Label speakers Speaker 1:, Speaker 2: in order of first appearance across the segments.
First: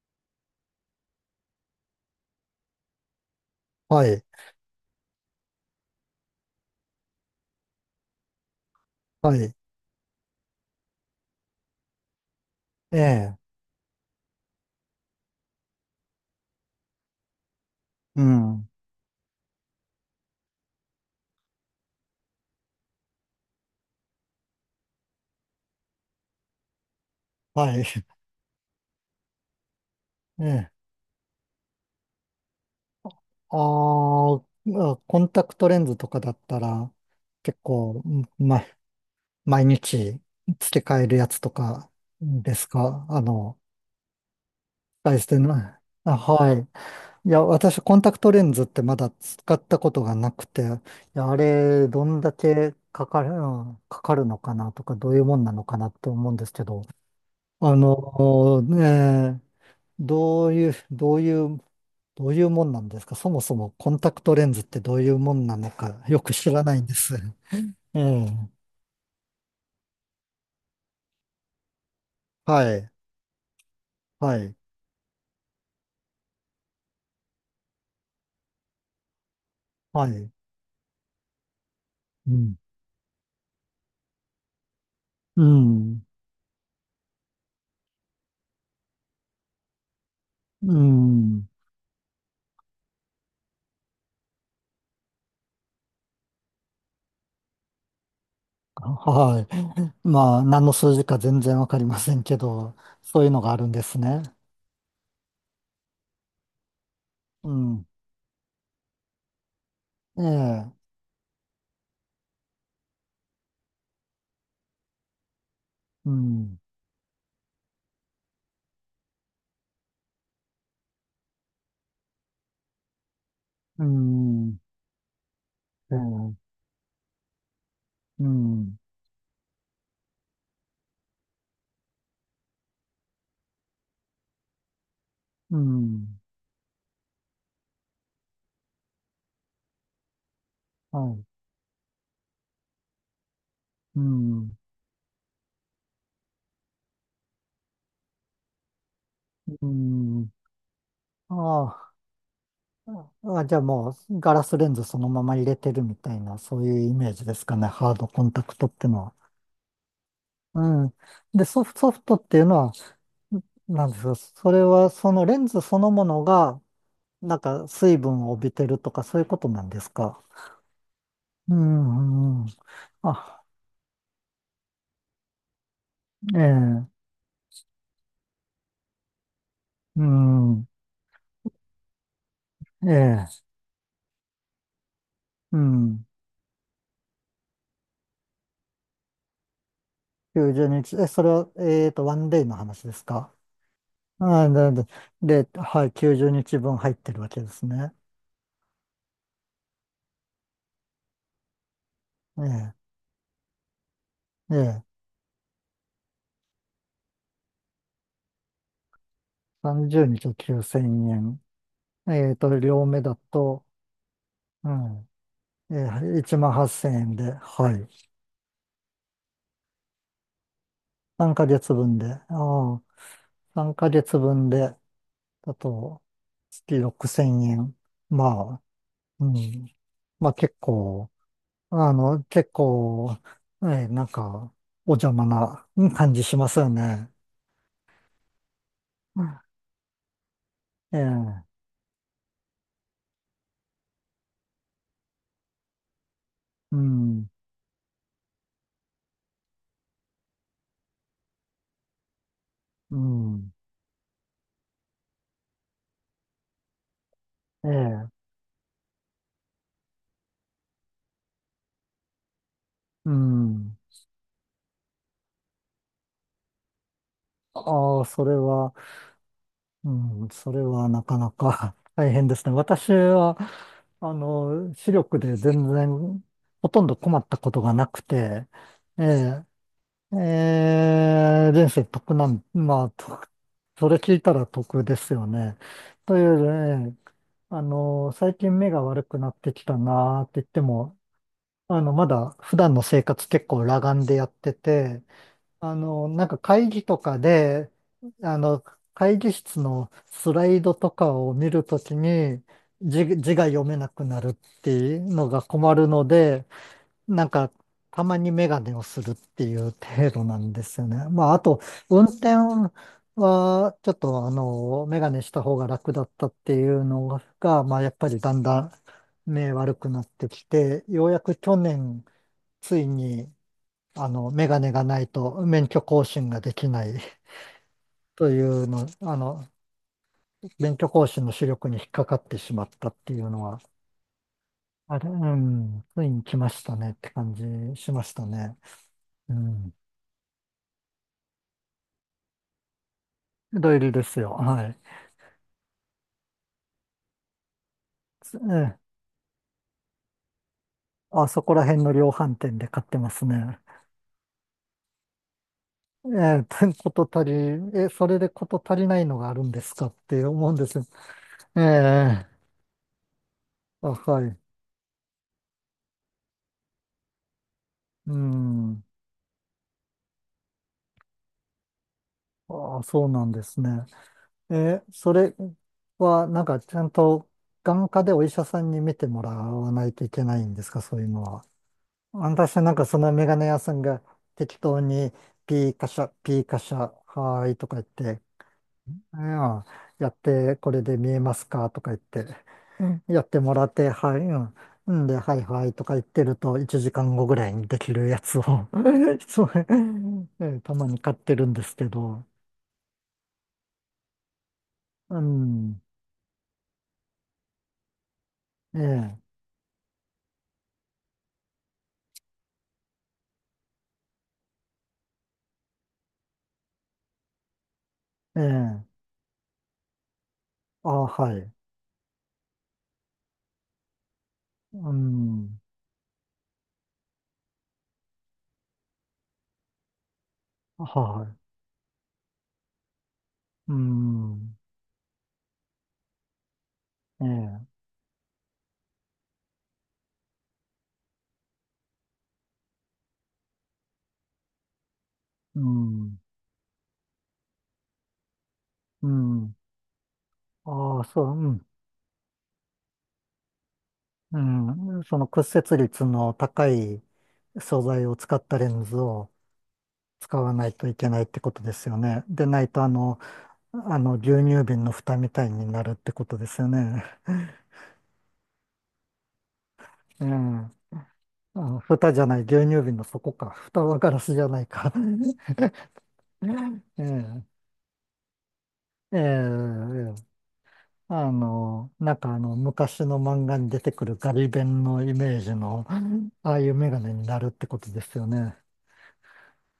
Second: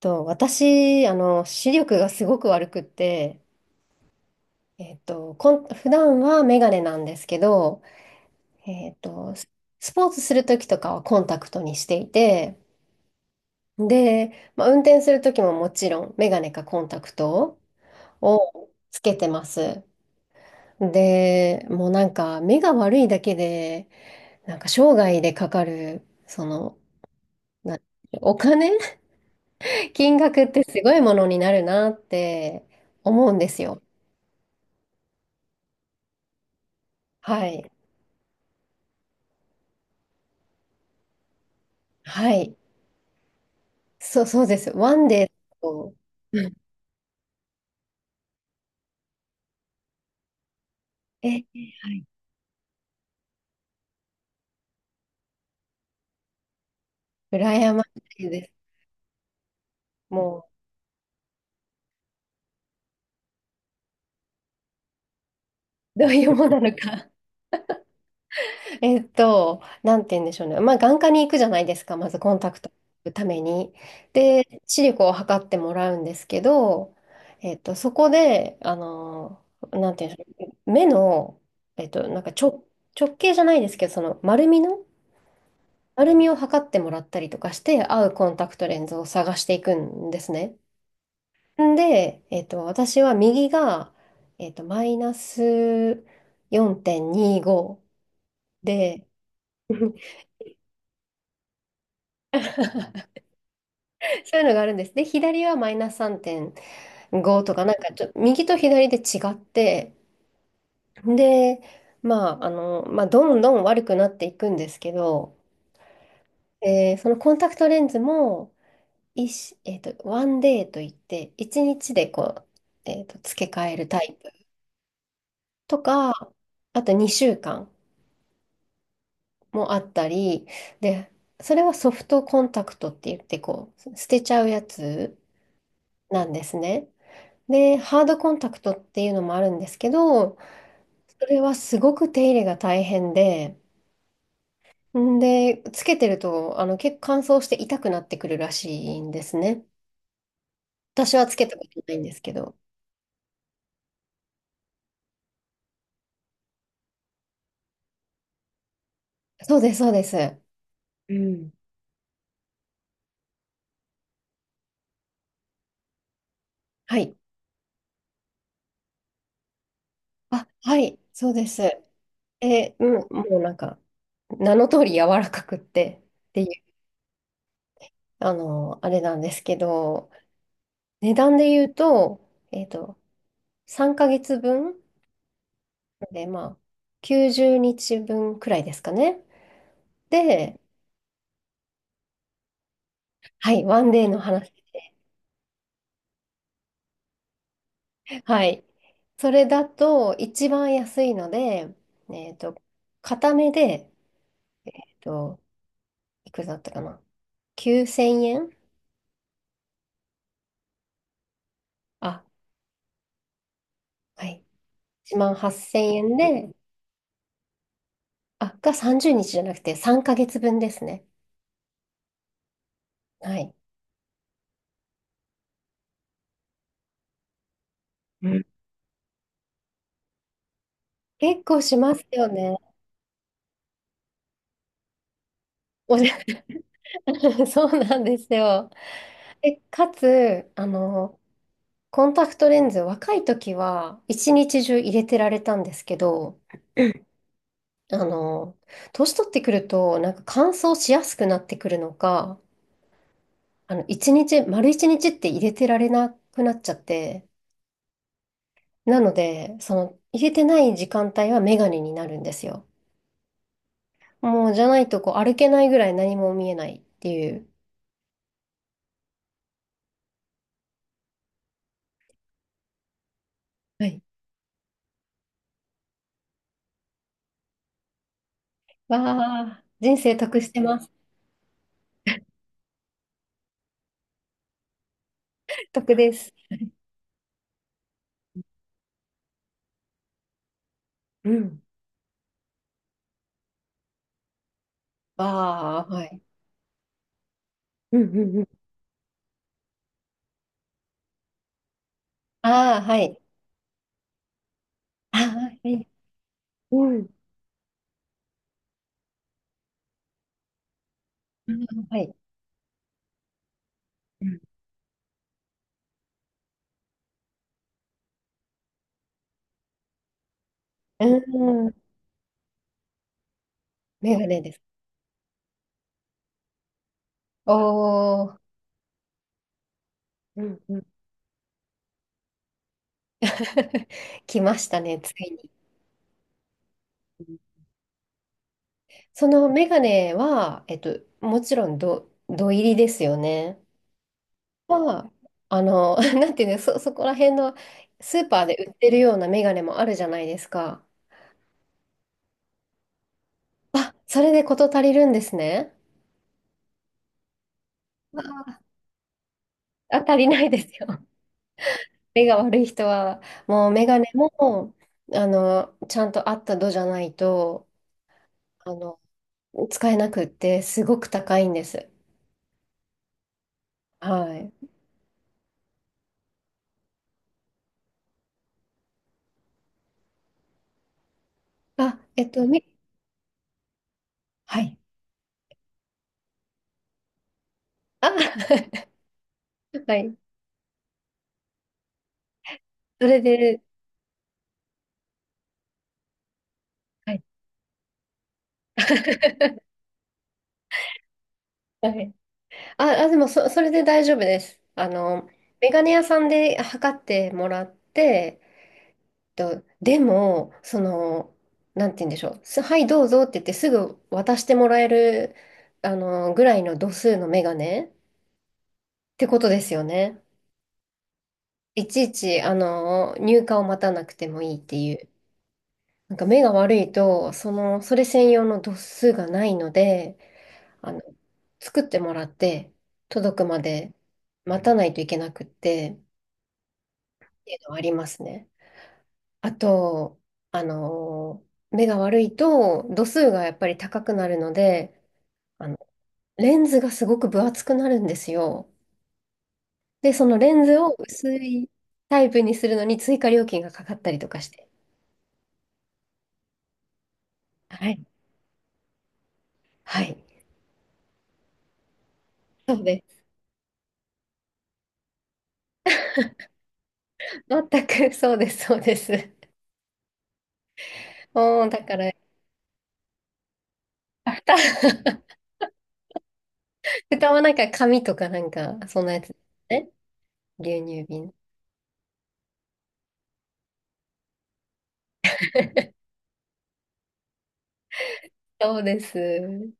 Speaker 1: 私、視力がすごく悪くって、
Speaker 2: はい、
Speaker 1: 普段はメガネなんですけど、えっと、
Speaker 2: は
Speaker 1: ス
Speaker 2: い。
Speaker 1: スポーツするときとかはコンタクトにしていて、
Speaker 2: ええ、
Speaker 1: で、まあ、運転するときももちろんメガネかコンタクト
Speaker 2: うん、
Speaker 1: をつけてます。で、もうなんか目が悪いだけで、なんか生涯でかかる、
Speaker 2: は
Speaker 1: な、
Speaker 2: い。
Speaker 1: お金 金額
Speaker 2: え
Speaker 1: って
Speaker 2: え。
Speaker 1: すごいものになるなって思うんですよ。
Speaker 2: まあ、コンタクトレンズとかだったら、
Speaker 1: は
Speaker 2: 結
Speaker 1: い。
Speaker 2: 構、ま、毎日付け替えるやつとか
Speaker 1: は
Speaker 2: で
Speaker 1: い。
Speaker 2: すか？あの、
Speaker 1: そうです。ワン
Speaker 2: 大し
Speaker 1: デー
Speaker 2: てな、
Speaker 1: と、
Speaker 2: あ、はい。いや、私、コンタクトレンズってまだ使ったことがなくて、いや、あ
Speaker 1: え、
Speaker 2: れ、どんだけかかる、うんかかるのかなとか、どういうもんなのかなって思うんですけど、
Speaker 1: 羨ましいです。
Speaker 2: ねえ、
Speaker 1: も
Speaker 2: どういう、どういうどういうもんなんですか？そもそもコンタクトレンズってどういうもんなの
Speaker 1: う、
Speaker 2: か
Speaker 1: どう
Speaker 2: よ
Speaker 1: いう
Speaker 2: く
Speaker 1: も
Speaker 2: 知
Speaker 1: のな
Speaker 2: ら
Speaker 1: の
Speaker 2: ないんで
Speaker 1: か。
Speaker 2: す。ええ。
Speaker 1: えっと、なんて言うんでしょうね。まあ、眼科に行くじゃないですか。まずコンタク
Speaker 2: は
Speaker 1: ト
Speaker 2: い。
Speaker 1: のために。
Speaker 2: はい。
Speaker 1: で、視力を測ってもらうんですけど、えっと、そこで、あの、なんて
Speaker 2: は
Speaker 1: 言うんで
Speaker 2: い。
Speaker 1: しょう。目の、えっと、なんか
Speaker 2: うん。
Speaker 1: 直、直径じゃないですけど、
Speaker 2: うん。
Speaker 1: 丸みを測ってもらったりとかして、合うコンタクトレンズを探していくんですね。
Speaker 2: うん。
Speaker 1: んで、えっと、私は右が、えっと、マイナス4.25で、
Speaker 2: はい。まあ、何の数字か全然わかりませんけど、そういうのがあるんですね。
Speaker 1: そういうのがあるんです。で、左はマイナス3.5
Speaker 2: う
Speaker 1: とか、なん
Speaker 2: ん。
Speaker 1: かちょ、右と左で違って、
Speaker 2: ええ。
Speaker 1: で、まあ、あの、まあ、どんどん悪くなっていくんですけど、
Speaker 2: うん。
Speaker 1: えーそのコンタクトレンズも、えっと、ワンデーといって、1日でこう、えっと、付け替え
Speaker 2: う
Speaker 1: るタイプ
Speaker 2: ん。
Speaker 1: と
Speaker 2: え
Speaker 1: か、
Speaker 2: え。
Speaker 1: あと2週間。
Speaker 2: うん。
Speaker 1: もあったり、で、それはソフトコンタクトって言って、こう、捨てちゃうやつ
Speaker 2: うん。
Speaker 1: なんですね。で、ハードコンタクトっていうのもあるんですけど、
Speaker 2: は
Speaker 1: そ
Speaker 2: い。
Speaker 1: れはすごく手入れが大変で、
Speaker 2: うん。
Speaker 1: んで、つけてると、あの、結構乾燥して痛くなってくるらしいんですね。
Speaker 2: うん。
Speaker 1: 私は
Speaker 2: あ
Speaker 1: つけたことな
Speaker 2: あ。
Speaker 1: いんですけど。
Speaker 2: あ、じゃあもうガラスレンズそのまま入れてるみたいな、そういうイメージですかね、ハードコンタクトってのは。
Speaker 1: そうです。
Speaker 2: うん。
Speaker 1: う
Speaker 2: で、
Speaker 1: ん。
Speaker 2: ソフトっていうのは、なんですか？それはそのレンズそのものが、
Speaker 1: はい。
Speaker 2: なんか水分を帯びてるとかそういうことなんですか？
Speaker 1: あ、はい、そうで
Speaker 2: う
Speaker 1: す。
Speaker 2: ん、うん。
Speaker 1: え、うん、もう
Speaker 2: あ、
Speaker 1: なんか、名の通り柔らかくってっ
Speaker 2: え
Speaker 1: ていう。
Speaker 2: え、
Speaker 1: あの、あれなんですけ
Speaker 2: う
Speaker 1: ど、
Speaker 2: ん、
Speaker 1: 値段で言うと、えっ
Speaker 2: え
Speaker 1: と、
Speaker 2: え、
Speaker 1: 3ヶ月分
Speaker 2: うん。
Speaker 1: で、まあ、90日分くらいですかね。で、
Speaker 2: 90日、え、それは、ワンデイの話ですか？
Speaker 1: はい、ワンデーの
Speaker 2: あ、
Speaker 1: 話。
Speaker 2: なで、で、ではい、90日分入ってるわけですね。
Speaker 1: はい。それだと、一番安いので、えっと、
Speaker 2: え
Speaker 1: 片目で、
Speaker 2: え、え
Speaker 1: えっ
Speaker 2: え。
Speaker 1: と、いくらだったかな。9000円
Speaker 2: 30日9千円。
Speaker 1: あ、
Speaker 2: 両目だと、
Speaker 1: はい。
Speaker 2: うん、
Speaker 1: 1万8000円
Speaker 2: 1万
Speaker 1: で、
Speaker 2: 8千円で、はい。
Speaker 1: あ、が30日じゅうにちじゃなくて3ヶ月分ですね。
Speaker 2: 3ヶ月分で、ああ、
Speaker 1: はい。
Speaker 2: 3ヶ月分で、だと、月6千円。
Speaker 1: うん
Speaker 2: まあ、うん。まあ結構、
Speaker 1: 結構し
Speaker 2: あ
Speaker 1: ます
Speaker 2: の、
Speaker 1: よ
Speaker 2: 結
Speaker 1: ね。
Speaker 2: 構、なんか、お邪魔な
Speaker 1: おじ
Speaker 2: 感
Speaker 1: ゃ
Speaker 2: じしますよね。
Speaker 1: そうなんですよ。え、かつ、あ
Speaker 2: え
Speaker 1: の、
Speaker 2: え、
Speaker 1: コンタクトレンズ、若い時は一日中入れてられたんですけど、
Speaker 2: うん、
Speaker 1: あの、年取ってくると、なんか乾燥しやすくなってくるのか、
Speaker 2: うん、
Speaker 1: あの、丸一日って入れてられなくなっちゃって、
Speaker 2: ええ、
Speaker 1: なので、その、入れてない時間帯はメガネになるんですよ。
Speaker 2: うん。
Speaker 1: もう、じゃないと、こう、歩けないぐらい何も見えないっていう。
Speaker 2: ああ、それは、うん、それはなかなか 大変ですね。私は、
Speaker 1: はい。
Speaker 2: 視力でほとんど困ったことがなくて、
Speaker 1: わ
Speaker 2: ええ、
Speaker 1: あ、人
Speaker 2: え
Speaker 1: 生得してま
Speaker 2: ー
Speaker 1: す。
Speaker 2: 人生得なん、まあ、それ聞いたら得ですよね。
Speaker 1: 得で
Speaker 2: とい
Speaker 1: す。
Speaker 2: う、ねあの、最近目が悪くなってきたなーって言っても、
Speaker 1: うん。
Speaker 2: まだ普段の生活結構裸眼でやってて、
Speaker 1: ああはい。
Speaker 2: なんか会議とかで、
Speaker 1: うん。うん
Speaker 2: あ
Speaker 1: うん。
Speaker 2: の、会議室のスライドとかを見るときに
Speaker 1: ああ、は
Speaker 2: 字、
Speaker 1: い。
Speaker 2: 字が読めなくなるっていう
Speaker 1: ああ、
Speaker 2: のが
Speaker 1: は
Speaker 2: 困る
Speaker 1: い。
Speaker 2: ので、
Speaker 1: うん。
Speaker 2: なんかたまにメガネをするっていう程度なんですよね。まあ、あ
Speaker 1: う
Speaker 2: と、
Speaker 1: んは
Speaker 2: 運
Speaker 1: い。
Speaker 2: 転はちょっ
Speaker 1: う
Speaker 2: と
Speaker 1: ん
Speaker 2: メガネした方が楽だったっていうのが、まあ、やっぱりだんだん目悪くなってきて、ようやく去年、ついに
Speaker 1: メガネ
Speaker 2: メ
Speaker 1: で
Speaker 2: ガ
Speaker 1: す。
Speaker 2: ネがないと免許更新ができない
Speaker 1: お
Speaker 2: と
Speaker 1: ー、
Speaker 2: いうの、あの、
Speaker 1: うん
Speaker 2: 免
Speaker 1: うん。
Speaker 2: 許更新の視力に引っかかってしまったっていうのは、
Speaker 1: 来ました
Speaker 2: あ
Speaker 1: ね、
Speaker 2: れ、
Speaker 1: つ
Speaker 2: う
Speaker 1: いに。
Speaker 2: ん、ついに来ましたねって
Speaker 1: う
Speaker 2: 感
Speaker 1: ん
Speaker 2: じしましたね。
Speaker 1: そ
Speaker 2: う
Speaker 1: のメ
Speaker 2: ん。
Speaker 1: ガネは、えっと、もちろんど、土入りですよね。
Speaker 2: 土入りですよ。はい。
Speaker 1: は、あの、なんていうの、そこら辺のスー
Speaker 2: え
Speaker 1: パーで売っ
Speaker 2: え、
Speaker 1: てるようなメガネもあるじゃないですか。
Speaker 2: あそこら辺の量販店で買ってますね。
Speaker 1: あ、それで事足りるんですね。
Speaker 2: ええ、てこと足り、え、それでこと足りないのがあるんですかっ
Speaker 1: あ、足
Speaker 2: て
Speaker 1: りな
Speaker 2: 思
Speaker 1: い
Speaker 2: うん
Speaker 1: で
Speaker 2: で
Speaker 1: す
Speaker 2: すよ。
Speaker 1: よ。
Speaker 2: え
Speaker 1: 目
Speaker 2: え、
Speaker 1: が悪い人は、もうメ
Speaker 2: あ、
Speaker 1: ガネ
Speaker 2: はい。
Speaker 1: も、あの、ちゃんと合った度じゃないと、
Speaker 2: う
Speaker 1: あ
Speaker 2: ん。
Speaker 1: の、使えなくって、すごく高いんです。
Speaker 2: ああ、そうなんですね。
Speaker 1: はい。
Speaker 2: えそれは、なんか、ちゃんと眼科でお医者さんに見てもらわないといけないんですか、そういうのは。
Speaker 1: あ、えっと、
Speaker 2: 私
Speaker 1: み、
Speaker 2: はなんかそのメガネ屋さんが適
Speaker 1: はい。
Speaker 2: 当にピーカシャ、ピーカシャ、はーいとか言っ
Speaker 1: あ、
Speaker 2: て、うん
Speaker 1: は
Speaker 2: やっ
Speaker 1: い。
Speaker 2: て、これで見えますかとか言って、うん
Speaker 1: それ
Speaker 2: やっても
Speaker 1: で、
Speaker 2: らって、はい、うん、うんで、はいはいとか言ってると、1時
Speaker 1: は
Speaker 2: 間
Speaker 1: い。
Speaker 2: 後ぐらいにできるやつを そう、たまに買ってるんですけ
Speaker 1: はい。
Speaker 2: ど、
Speaker 1: でもそ、それで大丈夫です。あ
Speaker 2: う
Speaker 1: の、メガ
Speaker 2: ん、
Speaker 1: ネ屋さんで測ってもらって、
Speaker 2: ええ
Speaker 1: と、でも、その、なんて言うんでしょう。すはい、どうぞって言ってすぐ渡してもらえる、あの、ぐらいの度数のメガネっ
Speaker 2: ええ
Speaker 1: てことですよね。
Speaker 2: あ、はい。
Speaker 1: いちいち、あの、入荷を待たなくてもいいってい
Speaker 2: う
Speaker 1: う。
Speaker 2: ん。
Speaker 1: なんか目が悪いと、その、それ専用の度数がないので、あの、
Speaker 2: はい。
Speaker 1: 作ってもらって、届くま
Speaker 2: う
Speaker 1: で
Speaker 2: ん。
Speaker 1: 待たないといけなくって、
Speaker 2: え
Speaker 1: っていう
Speaker 2: え。
Speaker 1: のはありますね。あと、あのー目が悪いと度数がやっぱり高くなるので、
Speaker 2: う
Speaker 1: あの、
Speaker 2: ん。
Speaker 1: レンズがすごく分厚くなるんですよ。
Speaker 2: うん。
Speaker 1: で、そのレンズを
Speaker 2: ああ、そう、
Speaker 1: 薄
Speaker 2: うん。
Speaker 1: いタイプにするのに追加料金がかかったりとかして。
Speaker 2: うん。その屈折率の高い素
Speaker 1: はい。
Speaker 2: 材を使ったレンズを
Speaker 1: はい。
Speaker 2: 使わないといけないってことですよね。でない
Speaker 1: そう
Speaker 2: と、
Speaker 1: です。
Speaker 2: 牛乳瓶の蓋みたいになるってことですよね。
Speaker 1: 全くそうです。
Speaker 2: ええ。あ、
Speaker 1: もう、だから、
Speaker 2: 蓋じゃない、牛乳瓶の底か。蓋はガラスじゃ
Speaker 1: 蓋、
Speaker 2: ないか。え
Speaker 1: 蓋はなん
Speaker 2: え。
Speaker 1: か紙とかなんか、そんな
Speaker 2: ええ。
Speaker 1: やつですね。
Speaker 2: ええ、
Speaker 1: 牛乳瓶。
Speaker 2: なんか昔の漫画に出てくるガリ勉のイメージの、う ん、ああいうメガネになるってことですよね。
Speaker 1: そうです。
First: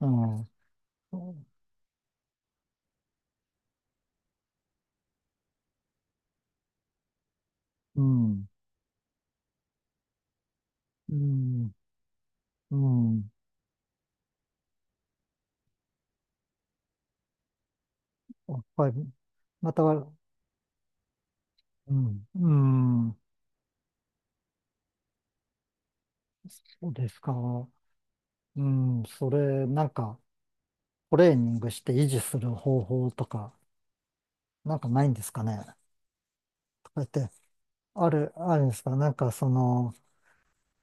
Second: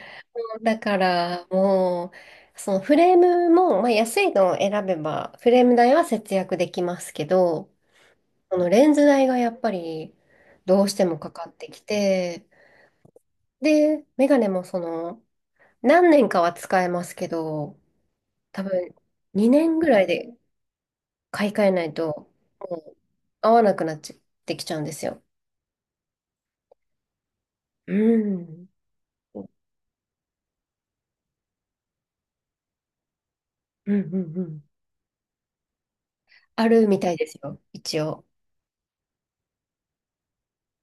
Speaker 2: うん。
Speaker 1: だか
Speaker 2: うん。
Speaker 1: らもう、そのフレームも、まあ、安いのを選べば、フレーム代は節約できますけど、このレンズ代がやっぱりどうして
Speaker 2: う
Speaker 1: もかかって
Speaker 2: ん。
Speaker 1: きて、
Speaker 2: うん。
Speaker 1: で、メガネもその、何年かは使えますけど、
Speaker 2: や
Speaker 1: 多
Speaker 2: っぱ
Speaker 1: 分
Speaker 2: り、
Speaker 1: 2
Speaker 2: ま
Speaker 1: 年
Speaker 2: た
Speaker 1: ぐらい
Speaker 2: は、
Speaker 1: で買い替えない
Speaker 2: うん。
Speaker 1: と、
Speaker 2: う
Speaker 1: もう
Speaker 2: ん。
Speaker 1: 合わなくなっちゃってきちゃうんですよ。
Speaker 2: そうですか。
Speaker 1: う
Speaker 2: う
Speaker 1: ん。
Speaker 2: ん。そ
Speaker 1: うん
Speaker 2: れ、なんか、トレーニングして維持する方法とか、
Speaker 1: うんうん。
Speaker 2: なんかないんですかね。
Speaker 1: ある
Speaker 2: とか
Speaker 1: み
Speaker 2: 言っ
Speaker 1: たいで
Speaker 2: て、
Speaker 1: すよ、一
Speaker 2: あ
Speaker 1: 応。
Speaker 2: る、あるんですか？なんか、その、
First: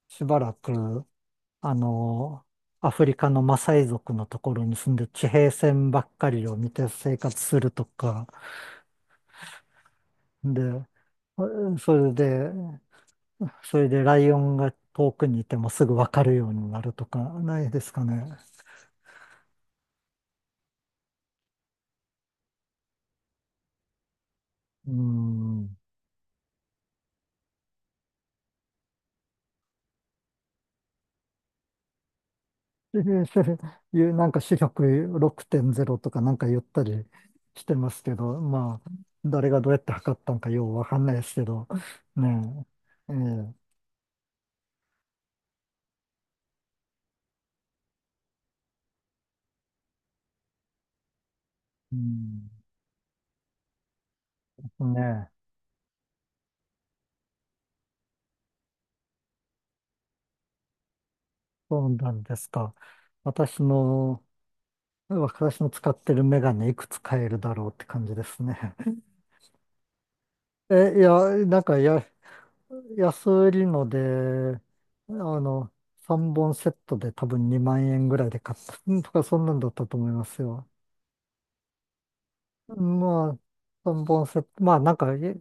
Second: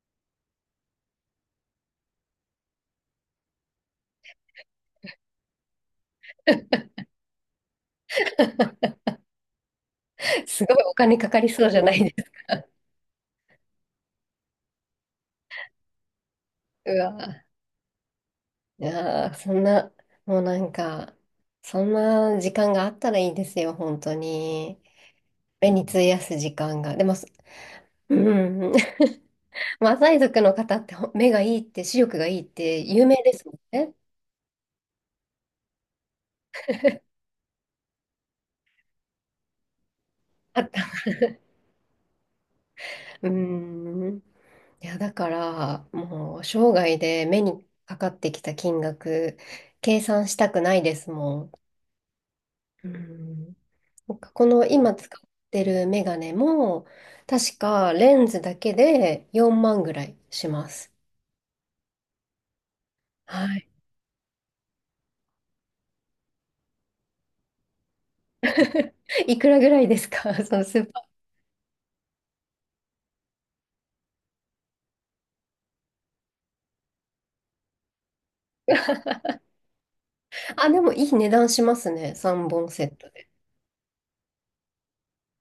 Speaker 2: しばらく、あの、アフリカのマサイ族のところに住んで地平線ばっかりを見 て生活するとか、
Speaker 1: すごい
Speaker 2: で、
Speaker 1: お金かかりそうじゃな
Speaker 2: そ
Speaker 1: い
Speaker 2: れ
Speaker 1: ですか。
Speaker 2: で、それでライオンが遠くにいてもすぐわかるようになる
Speaker 1: う
Speaker 2: とか、
Speaker 1: わ
Speaker 2: ないですかね。
Speaker 1: いやー、そんな、もうなんか、そんな時間があったらいいですよ、本当に。
Speaker 2: う
Speaker 1: 目
Speaker 2: ん。
Speaker 1: に費やす時間が。でも、そうんん、マサイ族の方って目がいいって、視力がいいって有名
Speaker 2: で
Speaker 1: で
Speaker 2: そ
Speaker 1: すも
Speaker 2: れ
Speaker 1: んね。
Speaker 2: いう、なんか視力6.0とかなんか言ったりしてますけど、まあ、誰がどうやって測ったのか
Speaker 1: あ
Speaker 2: よ
Speaker 1: っ
Speaker 2: う
Speaker 1: た。
Speaker 2: わかんないですけど、ねえ、え
Speaker 1: う
Speaker 2: え、
Speaker 1: ん。いや、だから、もう、生涯で目にかかってきた金額、計算したくないですもん。
Speaker 2: うん、
Speaker 1: うんなんかこの今
Speaker 2: ね
Speaker 1: 使っ
Speaker 2: え。
Speaker 1: てるメガネも、確かレンズだけで4万ぐらいします。
Speaker 2: そうなんですか。
Speaker 1: は
Speaker 2: 私
Speaker 1: い。
Speaker 2: の、私の使ってるメガネいくつ買えるだろうって感じですね。
Speaker 1: いくらぐらいですか その スー
Speaker 2: え、い
Speaker 1: パ
Speaker 2: や、なんか安売りので、あの、3本セットで多分2万円ぐらいで買ったとか、そんなんだったと思います
Speaker 1: ー。
Speaker 2: よ。
Speaker 1: あ、でもいい値段しますね。3本セットで。
Speaker 2: まあ、3本セット、まあなんか、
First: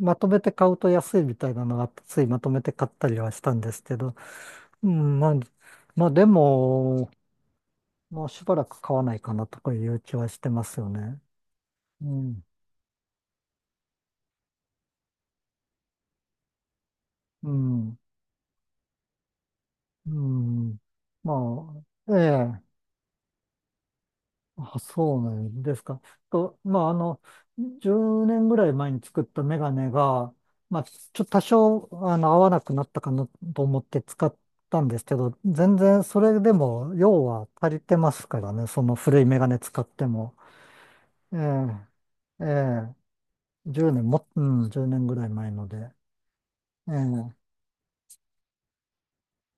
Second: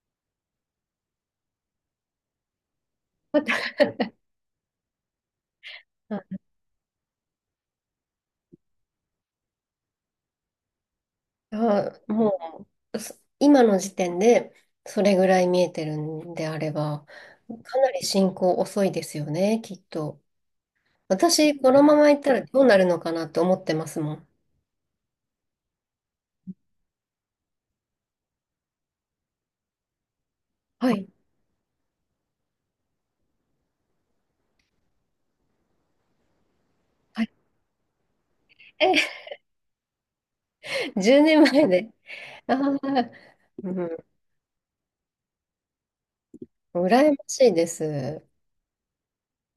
Speaker 2: まとめて買うと安いみたいなのがあって、ついまとめて買ったりはしたんですけど、うん、まあ、まあ
Speaker 1: は
Speaker 2: で
Speaker 1: い
Speaker 2: も、もうしばらく買わないかなとかいう気はしてますよね。
Speaker 1: あ、
Speaker 2: うん、
Speaker 1: もう、今の時点でそれぐらい見えてるんであれば、
Speaker 2: う
Speaker 1: かな
Speaker 2: ん、
Speaker 1: り進行遅いですよね、きっ
Speaker 2: う
Speaker 1: と。
Speaker 2: ん。
Speaker 1: 私、こ
Speaker 2: ま
Speaker 1: のまま
Speaker 2: あ、
Speaker 1: いっ
Speaker 2: え
Speaker 1: たらど
Speaker 2: え、
Speaker 1: うなるのかなと思ってますもん。
Speaker 2: あ、そうなんですか。と、まあ、10年ぐらい前に作ったメガネが、まあ、ち
Speaker 1: はい。
Speaker 2: ょっと多少、合わなくなったかなと思って使ったんですけど、全然それでも
Speaker 1: は
Speaker 2: 用
Speaker 1: い。
Speaker 2: は足りてますか らね、そ
Speaker 1: え、
Speaker 2: の古いメガネ使っても。
Speaker 1: 10
Speaker 2: え
Speaker 1: 年
Speaker 2: え、
Speaker 1: 前で。
Speaker 2: え
Speaker 1: ああ、
Speaker 2: え、
Speaker 1: う
Speaker 2: 10
Speaker 1: ん。
Speaker 2: 年も、うん、10年ぐらい前ので。
Speaker 1: 羨ま
Speaker 2: え
Speaker 1: し
Speaker 2: え
Speaker 1: いです。